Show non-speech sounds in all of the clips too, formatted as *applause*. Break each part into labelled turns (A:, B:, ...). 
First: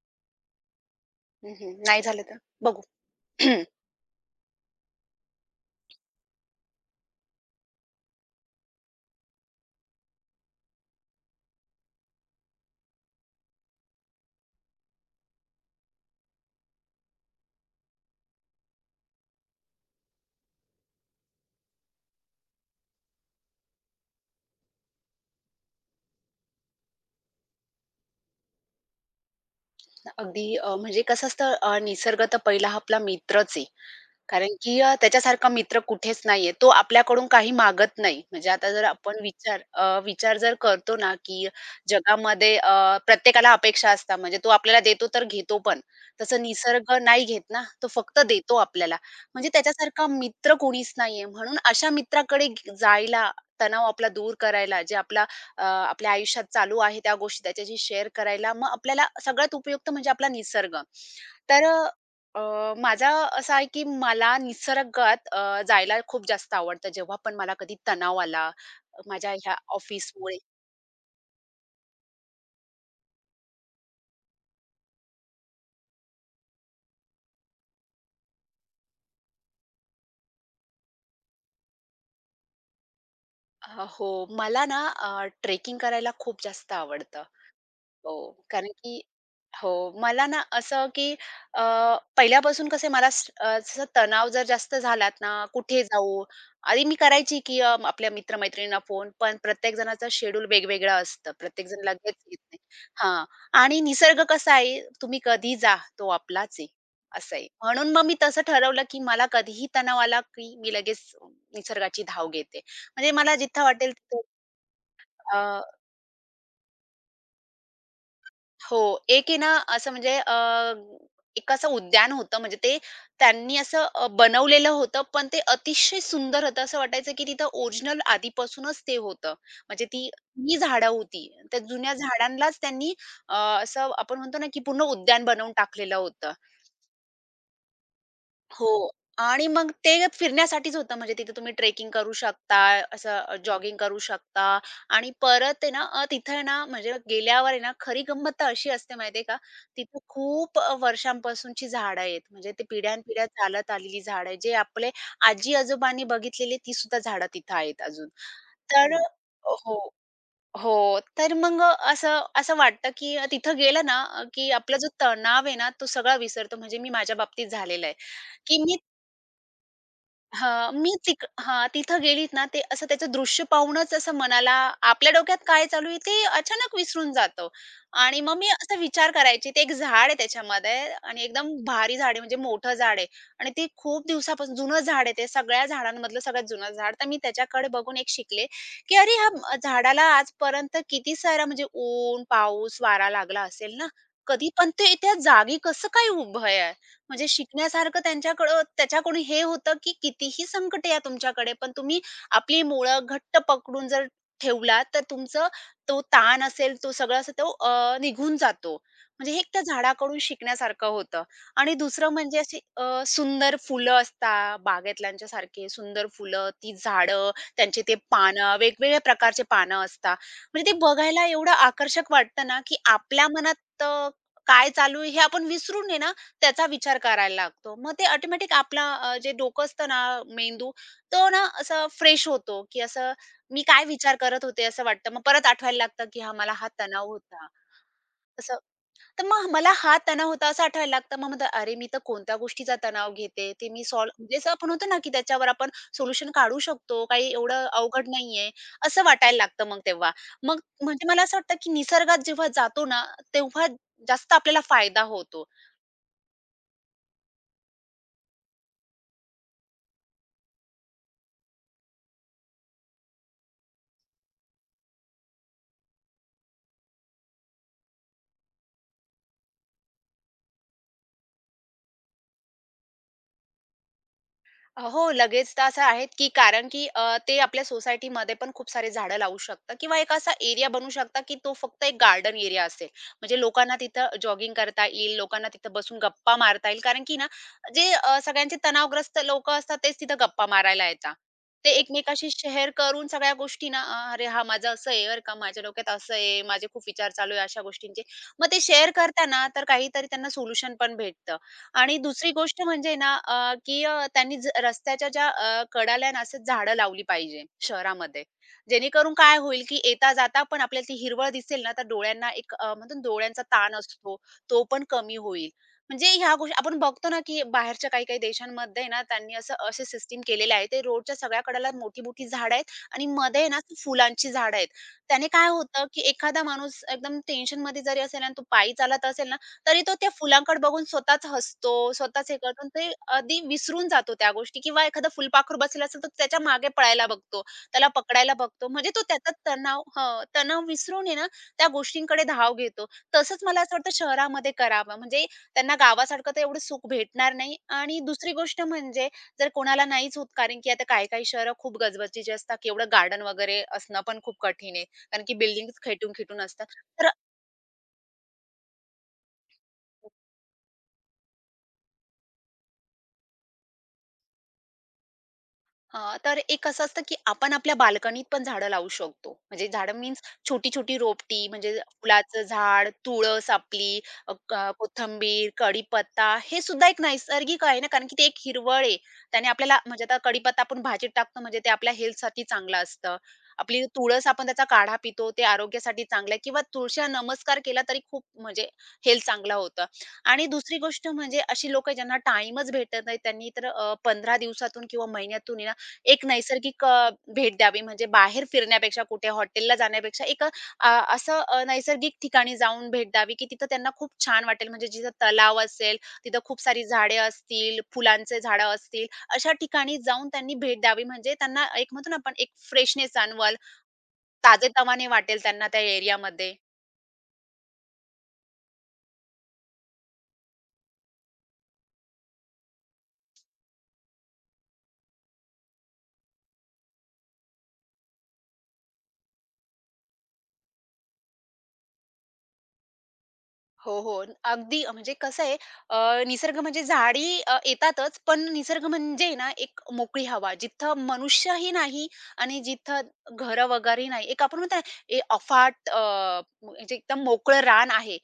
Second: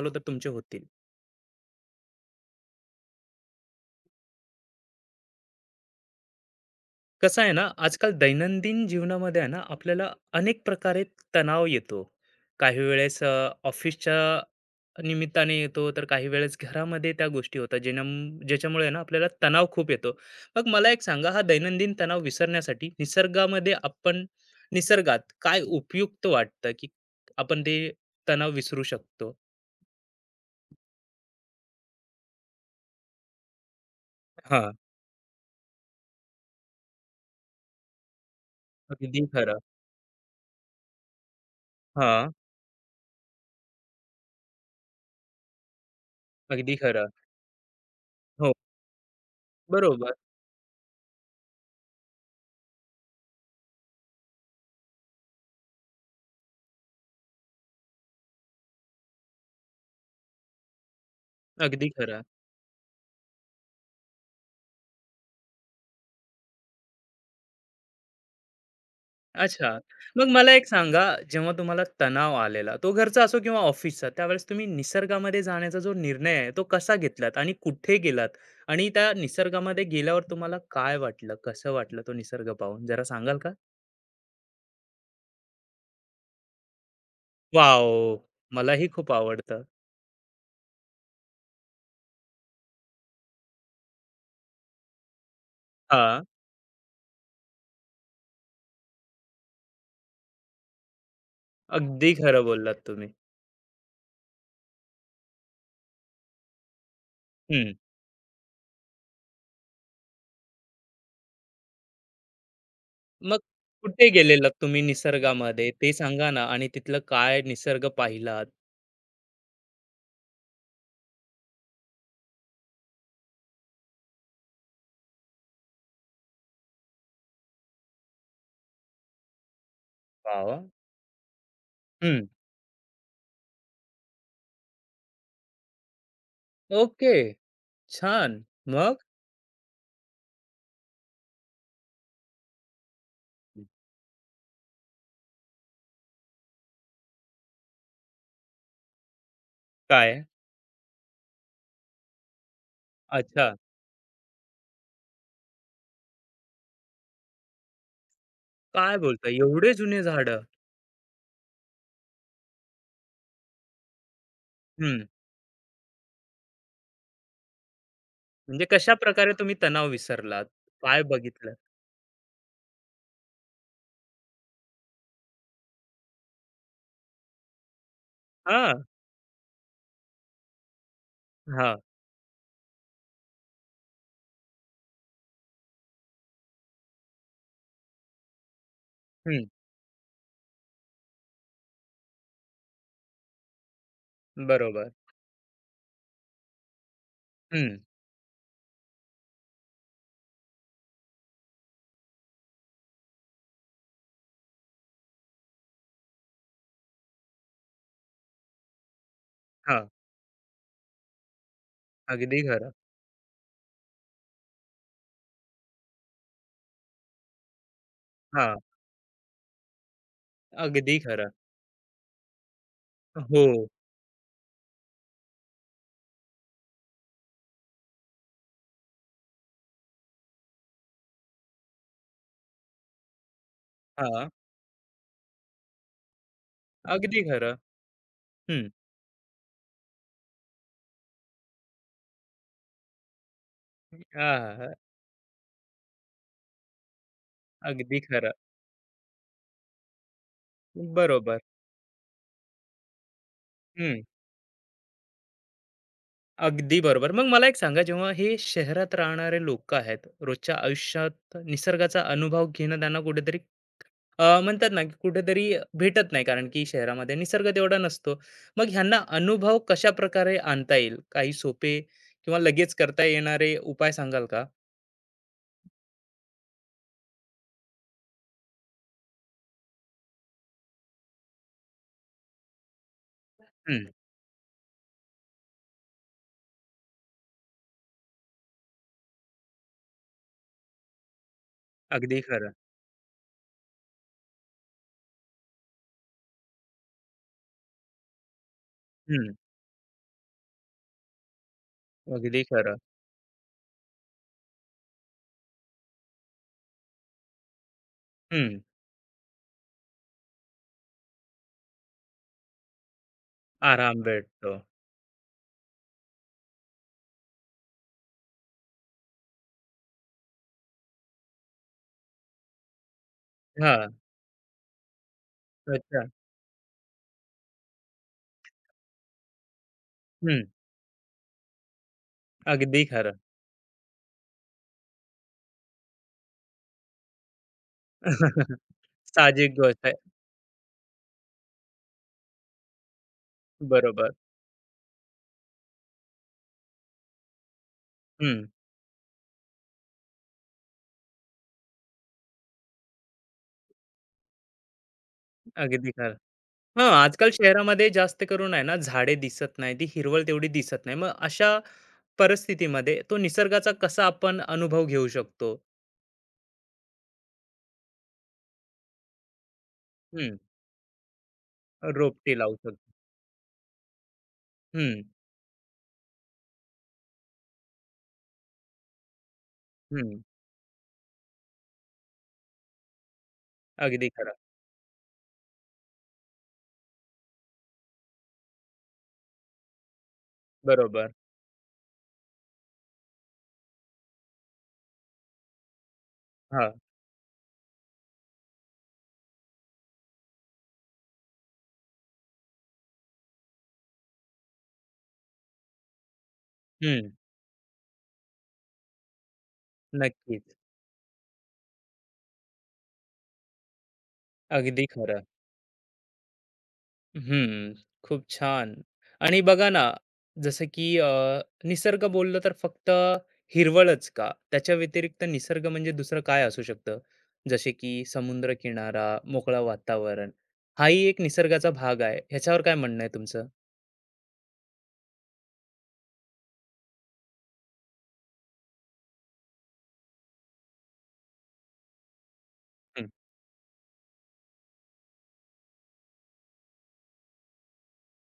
A: आलो तर तुमचे होतील.
B: हं, हं. नाही झालं तर? बघू. *clears throat*
A: कसं आहे ना, आजकाल दैनंदिन जीवनामध्ये आहे ना, आपल्याला अनेक प्रकारे तणाव येतो. काही वेळेस ऑफिसच्या निमित्ताने येतो, तर काही वेळेस घरामध्ये त्या गोष्टी होतात, ज्याच्यामुळे आहे ना, आपल्याला तणाव खूप येतो. मग मला एक सांगा, हा दैनंदिन तणाव विसरण्यासाठी निसर्गामध्ये आपण निसर्गात काय उपयुक्त वाटतं, की आपण ते तणाव विसरू शकतो?
B: अगदी म्हणजे कसं असतं निसर्ग तर पहिला हा आपला मित्रच आहे. कारण
A: हां,
B: की त्याच्यासारखा मित्र कुठेच नाहीये. तो आपल्याकडून काही मागत नाही. म्हणजे आता जर आपण
A: अगदी खरं.
B: विचार जर करतो ना, की
A: हां,
B: जगामध्ये प्रत्येकाला अपेक्षा असतात. म्हणजे तो आपल्याला देतो तर घेतो पण. तसं
A: अगदी
B: निसर्ग
A: खरं.
B: नाही घेत ना, तो फक्त
A: हो,
B: देतो आपल्याला. म्हणजे त्याच्यासारखा
A: बरोबर.
B: मित्र कोणीच नाहीये. म्हणून अशा मित्राकडे ग जायला, तणाव आपला दूर करायला, जे आपला आपल्या आयुष्यात चालू आहे त्या गोष्टी त्याच्याशी शेअर करायला, मग आपल्याला सगळ्यात उपयुक्त म्हणजे आपला निसर्ग. तर
A: अगदी खरं.
B: माझा असा आहे, की मला निसर्गात जायला खूप जास्त आवडतं. जेव्हा पण मला कधी तणाव आला, माझ्या ह्या
A: अच्छा. मग
B: ऑफिसमुळे.
A: मला एक सांगा, जेव्हा तुम्हाला तणाव आलेला, तो घरचा असो किंवा ऑफिसचा, त्यावेळेस तुम्ही निसर्गामध्ये जाण्याचा जो निर्णय आहे, तो कसा घेतलात आणि कुठे गेलात? आणि त्या निसर्गामध्ये गेल्यावर तुम्हाला काय वाटलं? कसं वाटलं तो निसर्ग पाहून? जरा सांगाल का?
B: हो, मला ना ट्रेकिंग करायला खूप जास्त आवडतं. हो,
A: वॉव!
B: कारण
A: मलाही
B: की
A: खूप आवडतं.
B: हो, मला ना असं की अ, पहिल्यापासून कसं आहे जसं तणाव जर जास्त झालात ना, कुठे
A: हां,
B: जाऊ? आधी मी करायची की आपल्या मित्र फोन, पण प्रत्येक जणाचं शेड्यूल वेगवेगळं असतं. प्रत्येकजण
A: अगदी
B: लगेच येत
A: खरं
B: नाही.
A: बोललात तुम्ही.
B: हां. आणि निसर्ग कसा आहे, तुम्ही कधी जा, तो आपलाच आहे, असं आहे.
A: हं.
B: म्हणून मग मी तसं ठरवलं की मला कधीही तणाव आला की मी लगेच निसर्गाची धाव घेते. म्हणजे मला
A: मग
B: जिथं वाटेल
A: कुठे
B: तिथं.
A: गेलेलात तुम्ही निसर्गामध्ये ते सांगा ना आणि तिथलं काय निसर्ग पाहिलात?
B: हो. एक आहे ना असं म्हणजे एक असं उद्यान होतं म्हणजे ते त्यांनी असं बनवलेलं होतं, पण ते अतिशय सुंदर होतं. असं वाटायचं की तिथं ओरिजिनल आधीपासूनच ते होतं. म्हणजे ती
A: वाह,
B: ही
A: वाह!
B: झाडं होती. त्या जुन्या झाडांलाच त्यांनी अ, असं आपण म्हणतो ना की पूर्ण उद्यान बनवून टाकलेलं होतं.
A: ओके. छान.
B: हो.
A: मग?
B: आणि मग ते फिरण्यासाठीच होतं. म्हणजे तिथे तुम्ही ट्रेकिंग करू शकता, असं जॉगिंग करू शकता आणि परत आहे ना तिथं आहे ना म्हणजे गेल्यावर आहे ना खरी गंमत तर अशी असते माहिती आहे का, तिथं
A: काय?
B: खूप वर्षांपासूनची झाडं आहेत. म्हणजे ते पिढ्यानपिढ्या
A: अच्छा.
B: चालत आलेली झाडं आहेत. जे आपले आजी-आजोबांनी बघितलेली ती सुद्धा झाडं तिथं आहेत अजून.
A: काय
B: तर
A: बोलता, एवढे
B: हो.
A: जुने झाडं?
B: हो. तर मग असं असं वाटतं, की तिथं गेलं ना, की आपला जो
A: हं.
B: तणाव आहे ना, तो सगळा विसरतो. म्हणजे मी माझ्या बाबतीत झालेला आहे, की
A: म्हणजे
B: मी
A: कशा प्रकारे तुम्ही तणाव विसरलात?
B: हां, मी
A: काय
B: तिक
A: बघितलं?
B: हां, तिथं गेलीत ना, ते असं त्याचं दृश्य पाहूनच असं मनाला आपल्या डोक्यात काय चालू आहे ते अचानक विसरून जातो आणि मग मी असा
A: हां,
B: विचार करायची. ते एक झाड आहे त्याच्यामध्ये आणि एकदम
A: हां.
B: भारी झाड आहे म्हणजे मोठं झाड आहे आणि ते खूप दिवसापासून जुनं झाड आहे ते सगळ्या झाडांमधलं सगळ्यात जुनं झाड. तर मी त्याच्याकडे बघून एक शिकले, की अरे ह्या
A: हं.
B: झाडाला आजपर्यंत किती सारा म्हणजे ऊन, पाऊस, वारा लागला असेल ना, कधी पण
A: बरोबर.
B: ते त्या जागी कसं काय उभं आहे? म्हणजे
A: हं.
B: शिकण्यासारखं त्यांच्याकडं त्याच्याकडून हे होतं, की कितीही संकट या तुमच्याकडे, पण तुम्ही आपली मुळं घट्ट पकडून जर ठेवलात, तर तुमचं तो ताण असेल, तो सगळा असेल, तो निघून जातो. म्हणजे हे एक त्या
A: हां.
B: झाडाकडून शिकण्यासारखं होतं. आणि दुसरं म्हणजे
A: अगदी
B: अशी
A: खरं.
B: सुंदर फुलं असतात बागायतल्यांच्यासारखे सुंदर फुलं, ती झाडं, त्यांची ते पानं,
A: हां.
B: वेगवेगळ्या प्रकारचे पानं असतात. म्हणजे ते
A: अगदी
B: बघायला
A: खरं.
B: एवढं आकर्षक वाटतं ना, की आपल्या
A: हो.
B: मनात काय चालू आहे हे आपण विसरून आहे ना, त्याचा विचार करायला लागतो. मग ते ऑटोमॅटिक आपला जे डोकं असतं ना, मेंदू तो ना असा फ्रेश होतो, की असं मी काय विचार
A: हां.
B: करत होते असं वाटतं. मग परत आठवायला लागतं, की हां, मला हा तणाव
A: अगदी
B: होता.
A: खरं.
B: असं
A: हं.
B: तर मग मला हा तणाव होता असं आठवायला लागतं. मग म्हणतात, "अरे, मी तर कोणत्या गोष्टीचा तणाव घेते, ते मी सॉल्व्ह" म्हणजे असं आपण
A: आहाहा!
B: म्हणतो ना, की त्याच्यावर आपण सोल्युशन काढू शकतो. काही एवढं
A: अगदी
B: अवघड
A: खरं.
B: नाहीये, असं वाटायला लागतं मग तेव्हा. मग म्हणजे मला असं
A: बरोबर.
B: वाटतं, की निसर्गात जेव्हा जातो ना, तेव्हा
A: हं.
B: जास्त आपल्याला फायदा होतो.
A: अगदी बरोबर. मग मला एक सांगा, जेव्हा हे शहरात राहणारे लोकं आहेत, रोजच्या आयुष्यात निसर्गाचा अनुभव घेणं त्यांना कुठेतरी म्हणतात ना, की कुठेतरी भेटत नाही कारण की शहरामध्ये निसर्ग तेवढा नसतो. मग ह्यांना अनुभव कशाप्रकारे आणता येईल? काही सोपे किंवा लगेच करता येणारे उपाय सांगाल का?
B: हो, लगेच तर असं आहेत, की कारण की ते आपल्या सोसायटीमध्ये पण खूप सारे झाडं लावू शकतात किंवा एक असा एरिया बनवू शकता, की तो फक्त एक गार्डन एरिया असेल. म्हणजे लोकांना
A: हं,
B: तिथं जॉगिंग करता येईल, लोकांना तिथं बसून गप्पा मारता येईल. कारण की ना, जे सगळ्यांचे तणावग्रस्त लोकं असतात, तेच तिथं गप्पा मारायला येतात. ते
A: अगदी
B: एकमेकाशी
A: खरं.
B: शेअर करून सगळ्या गोष्टी ना, "अरे, हां, माझं असं आहे बरं का, माझ्या डोक्यात असं आहे, माझे खूप विचार चालू आहे अशा गोष्टींचे." मग ते शेअर
A: हं,
B: करताना तर काहीतरी त्यांना सोल्युशन पण भेटतं. आणि दुसरी
A: अगदी
B: गोष्ट
A: खरं.
B: म्हणजे ना की त्यांनी रस्त्याच्या ज्या कडाला आहे ना असं झाडं लावली पाहिजे शहरामध्ये.
A: हं,
B: जेणेकरून काय होईल, की येता-जाता पण आपल्याला ती हिरवळ दिसेल ना, तर डोळ्यांना एक म्हणतो ना डोळ्यांचा ताण
A: आराम
B: असतो,
A: भेटतो.
B: तो पण कमी होईल. म्हणजे ह्या गोष्टी आपण बघतो ना, की बाहेरच्या काही-काही देशांमध्ये ना त्यांनी असे सिस्टम केलेले आहे. ते रोडच्या सगळ्या कडेला मोठी-मोठी झाडं आहेत आणि मध्ये ना असं
A: हां,
B: फुलांची झाडं आहेत. त्याने काय होतं, की
A: अच्छा.
B: एखादा माणूस एकदम टेन्शनमध्ये जरी असेल आणि तो पायी चालत असेल ना, तरी तो त्या
A: हं,
B: फुलांकडे बघून स्वतःच हसतो, स्वतःच हे करतो आणि
A: अगदी
B: ते
A: खरं.
B: अगदी विसरून जातो त्या गोष्टी किंवा एखादं फुलपाखरू बसलेलं असेल, तर तो त्याच्या मागे पळायला बघतो, त्याला पकडायला
A: *laughs*
B: बघतो. म्हणजे तो त्याचा
A: साहजिक गोष्ट आहे.
B: तणाव विसरून आहे ना, त्या गोष्टींकडे धाव घेतो. तसंच मला असं वाटतं
A: बरोबर.
B: शहरामध्ये करावं. म्हणजे त्यांना गावासारखं तर एवढं सुख भेटणार नाही आणि दुसरी
A: हं,
B: गोष्ट म्हणजे जर कोणाला नाहीच होत, कारण की आता काही-काही शहरं खूप गजबजीची असतात, की एवढं गार्डन वगैरे असणं पण खूप कठीण आहे. कारण की बिल्डिंग्स
A: अगदी खरं.
B: खेटून-खेटून असतात.
A: हां,
B: तर
A: आजकाल शहरामध्ये जास्त करून आहे ना, झाडे दिसत नाही, ती हिरवळ तेवढी दिसत नाही. मग अशा परिस्थितीमध्ये तो निसर्गाचा कसा आपण अनुभव घेऊ शकतो?
B: हां, तर एक असं असतं, की आपण आपल्या बाल्कनीत पण झाडं लावू शकतो. म्हणजे झाडं मीन्स
A: हं,
B: छोटी-छोटी रोपटी म्हणजे
A: रोपटी
B: फुलाचं
A: लावू शकतो.
B: झाड, तुळस आपली, अ, क
A: हं,
B: कोथिंबीर, कढीपत्ता हे सुद्धा एक नैसर्गिक आहे ना, कारण की ते एक हिरवळ आहे. त्याने आपल्याला म्हणजे आता
A: हं.
B: कढीपत्ता आपण भाजीत टाकतो म्हणजे ते आपल्या हेल्थसाठी चांगलं असतं. आपली
A: अगदी
B: तुळस
A: खरं.
B: आपण त्याचा काढा पितो, ते आरोग्यासाठी चांगलं आहे किंवा तुळशीला नमस्कार केला तरी खूप म्हणजे हेल्थ चांगलं होतं. आणि दुसरी गोष्ट
A: बरोबर.
B: म्हणजे अशी लोकं ज्यांना टाईमच भेटत नाही त्यांनी तर 15 दिवसातून किंवा महिन्यातून एक
A: हां.
B: नैसर्गिक भेट द्यावी. म्हणजे बाहेर फिरण्यापेक्षा, कुठे हॉटेलला जाण्यापेक्षा एक असं नैसर्गिक ठिकाणी जाऊन भेट द्यावी, की तिथं त्यांना खूप छान वाटेल. म्हणजे जिथं तलाव असेल, तिथं खूप सारी
A: हं.
B: झाडे असतील, फुलांचे झाडं असतील, अशा ठिकाणी जाऊन त्यांनी
A: नक्कीच.
B: भेट द्यावी. म्हणजे त्यांना एक म्हणतो ना आपण एक फ्रेशनेस जाणवल,
A: अगदी
B: ताजेतवाने
A: खरं.
B: वाटेल त्यांना त्या एरियामध्ये.
A: हम्म, खूप छान. आणि बघा ना, जसं की निसर्ग बोललं तर फक्त हिरवळच का? त्याच्या व्यतिरिक्त निसर्ग म्हणजे दुसरं काय असू शकतं? जसे की समुद्रकिनारा, मोकळं वातावरण, हाही एक निसर्गाचा भाग आहे. ह्याच्यावर काय म्हणणं आहे तुमचं?
B: हो, हो. अगदी म्हणजे कसं आहे निसर्ग म्हणजे झाडी येतातच, पण निसर्ग म्हणजे ना एक मोकळी हवा, जिथं मनुष्यही नाही आणि जिथं
A: हं,
B: घरं वगैरे नाही. एक आपण म्हणतो ना, ए अफाट अ, म्हणजे एकदम मोकळं रान आहे.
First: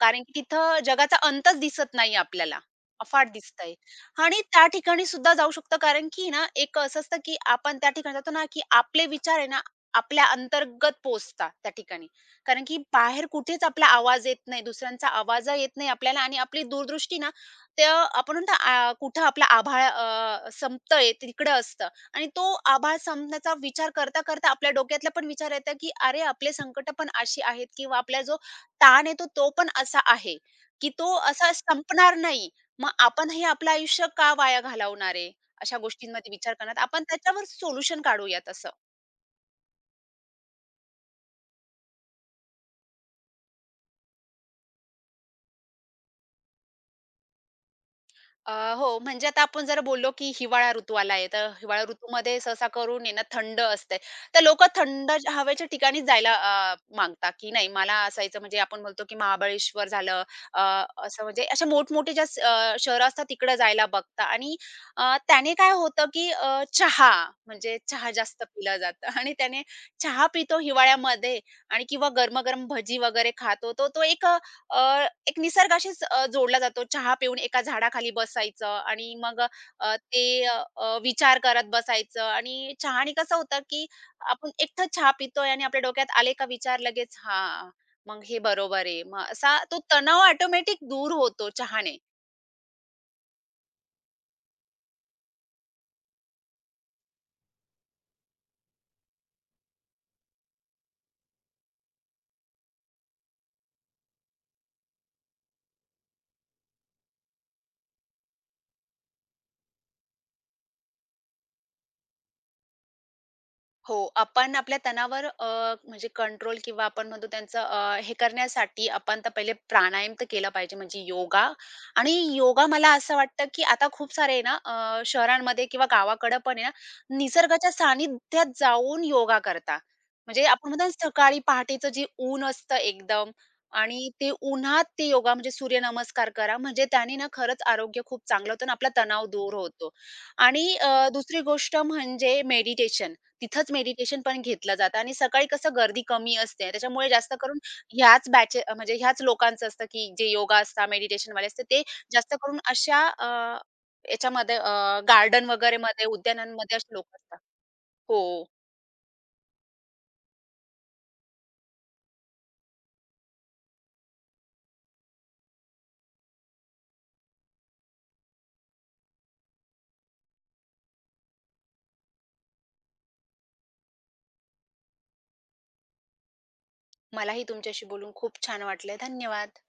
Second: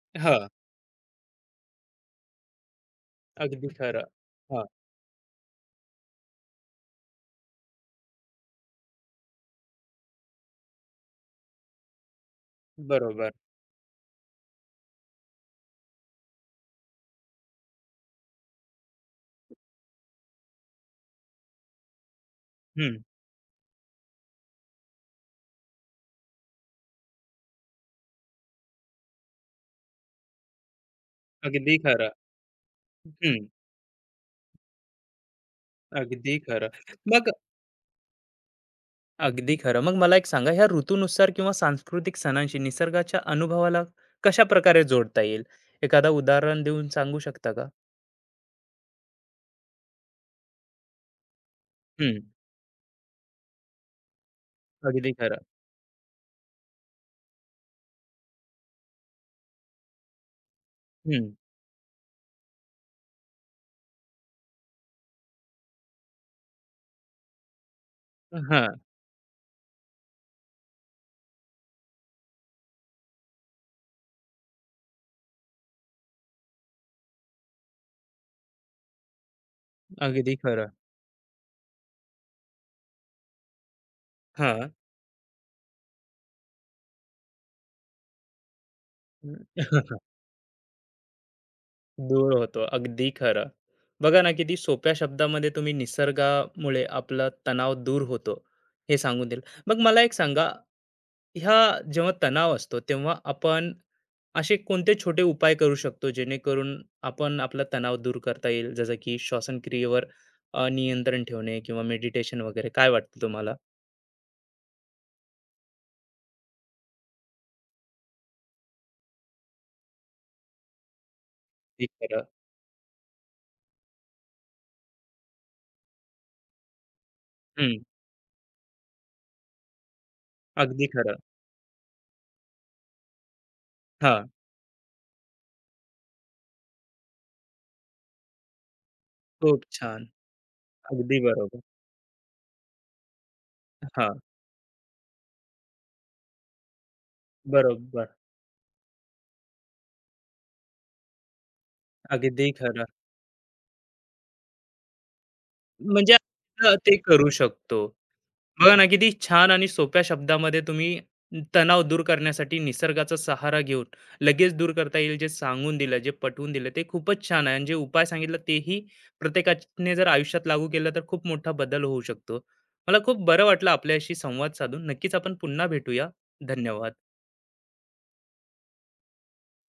B: कारण की
A: हां,
B: तिथं जगाचा अंतच दिसत नाही आपल्याला. अफाट
A: अगदी
B: दिसतंय
A: खरं.
B: आणि
A: हां,
B: त्या ठिकाणी सुद्धा जाऊ शकतो कारण की ना, एक असं असतं की आपण त्या ठिकाणी जातो ना, की आपले विचार आहे ना, आपल्या अंतर्गत पोहोचतात त्या ठिकाणी. कारण की बाहेर
A: बरोबर.
B: कुठेच आपला आवाज येत नाही, दुसऱ्यांचा आवाज येत नाही आपल्याला आणि आपली दूरदृष्टी ना, ते आपण म्हणतो कुठं आपला आभाळ संपतंय तिकडं असतं आणि तो
A: हं,
B: आभाळ संपण्याचा विचार करता आपल्या डोक्यातला पण विचार येतो की अरे, आपले संकटं पण अशी आहेत किंवा आपला जो ताण येतो तो पण असा आहे, की तो असा
A: अगदी खरं.
B: संपणार नाही. मग आपणही
A: हं,
B: आपलं आयुष्य का वाया घालवणार आहे? अशा गोष्टींमध्ये
A: अगदी
B: विचार
A: खरं.
B: करण्यात आपण
A: मग
B: त्याच्यावर सोल्युशन काढूयात असं.
A: अगदी खरं. मग मला एक सांगा, ह्या ऋतूनुसार किंवा सांस्कृतिक सणांशी निसर्गाच्या अनुभवाला कशा प्रकारे जोडता येईल? एखादा उदाहरण देऊन सांगू शकता का?
B: अ, हो, म्हणजे आता आपण जर बोललो, की हिवाळा ऋतू आलाय, तर हिवाळा
A: हं,
B: ऋतूमध्ये सहसा करून आहे ना थंड असते. तर लोकं
A: अगदी
B: थंड
A: खरं.
B: हवेच्या ठिकाणीच जायला मागतात, की नाही मला असायचं म्हणजे आपण बोलतो, की महाबळेश्वर झालं. अ, असं
A: हं,
B: म्हणजे अशा मोठमोठे ज्या अ, असतात तिकडे जायला बघतात आणि त्याने काय होतं, की अ, चहा म्हणजे चहा जास्त
A: हां,
B: पिला जातं *laughs* आणि त्याने चहा पितो हिवाळ्यामध्ये आणि किंवा गरमागरम भजी वगैरे खातो. तो तो एक एक निसर्गाशीच जोडला जातो. चहा पिऊन एका झाडाखाली बसायचं आणि मग अ, ते
A: अगदी
B: अ,
A: खरं.
B: अ, विचार करत बसायचं आणि चहाने कसं होतं, की आपण
A: हां.
B: एकटं चहा पितोय आणि आपल्या डोक्यात आले का विचार लगेच, "हां, मग हे बरोबर आहे." मग असा तो
A: *laughs*
B: तणाव ऑटोमॅटिक दूर होतो चहाने.
A: दूर होतो. अगदी खरं. बघा ना, किती सोप्या शब्दामध्ये तुम्ही निसर्गामुळे आपला तणाव दूर होतो, हे सांगून दिलं. मग मला एक सांगा, ह्या जेव्हा तणाव असतो, तेव्हा आपण असे कोणते छोटे उपाय करू शकतो, जेणेकरून आपण आपला तणाव दूर करता येईल? जसं की श्वासक्रियेवर नियंत्रण ठेवणे किंवा मेडिटेशन वगैरे. काय वाटतं तुम्हाला?
B: हो, आपण आपल्या तणावर म्हणजे कंट्रोल किंवा आपण म्हणतो त्यांचं हे करण्यासाठी आपण तर पहिले प्राणायाम तर केला पाहिजे म्हणजे योगा.
A: अगदी
B: आणि
A: खरं.
B: योगा मला असं वाटतं, की आता खूप सारे आहे ना शहरांमध्ये किंवा गावाकडं पण आहे ना, निसर्गाच्या
A: हं,
B: सानिध्यात जाऊन योगा करता. म्हणजे आपण म्हणतो
A: अगदी
B: ना
A: खरं.
B: सकाळी पहाटेचं जे ऊन असतं एकदम आणि
A: हां,
B: ते उन्हात ते योगा म्हणजे सूर्यनमस्कार करा. म्हणजे त्याने ना खरंच आरोग्य खूप चांगलं होतं आणि आपला तणाव दूर
A: खूप
B: होतो
A: छान.
B: आणि
A: अगदी
B: दुसरी
A: बरोबर.
B: गोष्ट म्हणजे मेडिटेशन. तिथंच
A: हां,
B: मेडिटेशन पण घेतलं जातं आणि सकाळी कसं गर्दी कमी असते. त्याच्यामुळे जास्त करून
A: बरोबर.
B: ह्याच बॅच अ, म्हणजे ह्याच लोकांचं असतं, की जे योगा असतात, मेडिटेशनवाले असतात, ते जास्त
A: अगदी
B: करून
A: खरं.
B: अशा याच्यामध्ये गार्डन वगैरेमध्ये,
A: म्हणजे
B: उद्यानांमध्ये अशी
A: ते
B: लोकं
A: करू
B: असतात.
A: शकतो.
B: हो.
A: बघा ना, किती छान आणि सोप्या शब्दामध्ये तुम्ही तणाव दूर करण्यासाठी निसर्गाचा सहारा घेऊन लगेच दूर करता येईल, जे सांगून दिलं, जे पटवून दिलं, ते खूपच छान आहे. आणि जे उपाय सांगितलं, तेही प्रत्येकाने जर आयुष्यात लागू केलं, तर खूप मोठा बदल होऊ शकतो. मला खूप बरं वाटलं आपल्याशी संवाद साधून. नक्कीच आपण पुन्हा भेटूया. धन्यवाद.
B: मलाही तुमच्याशी बोलून खूप छान वाटलं. धन्यवाद.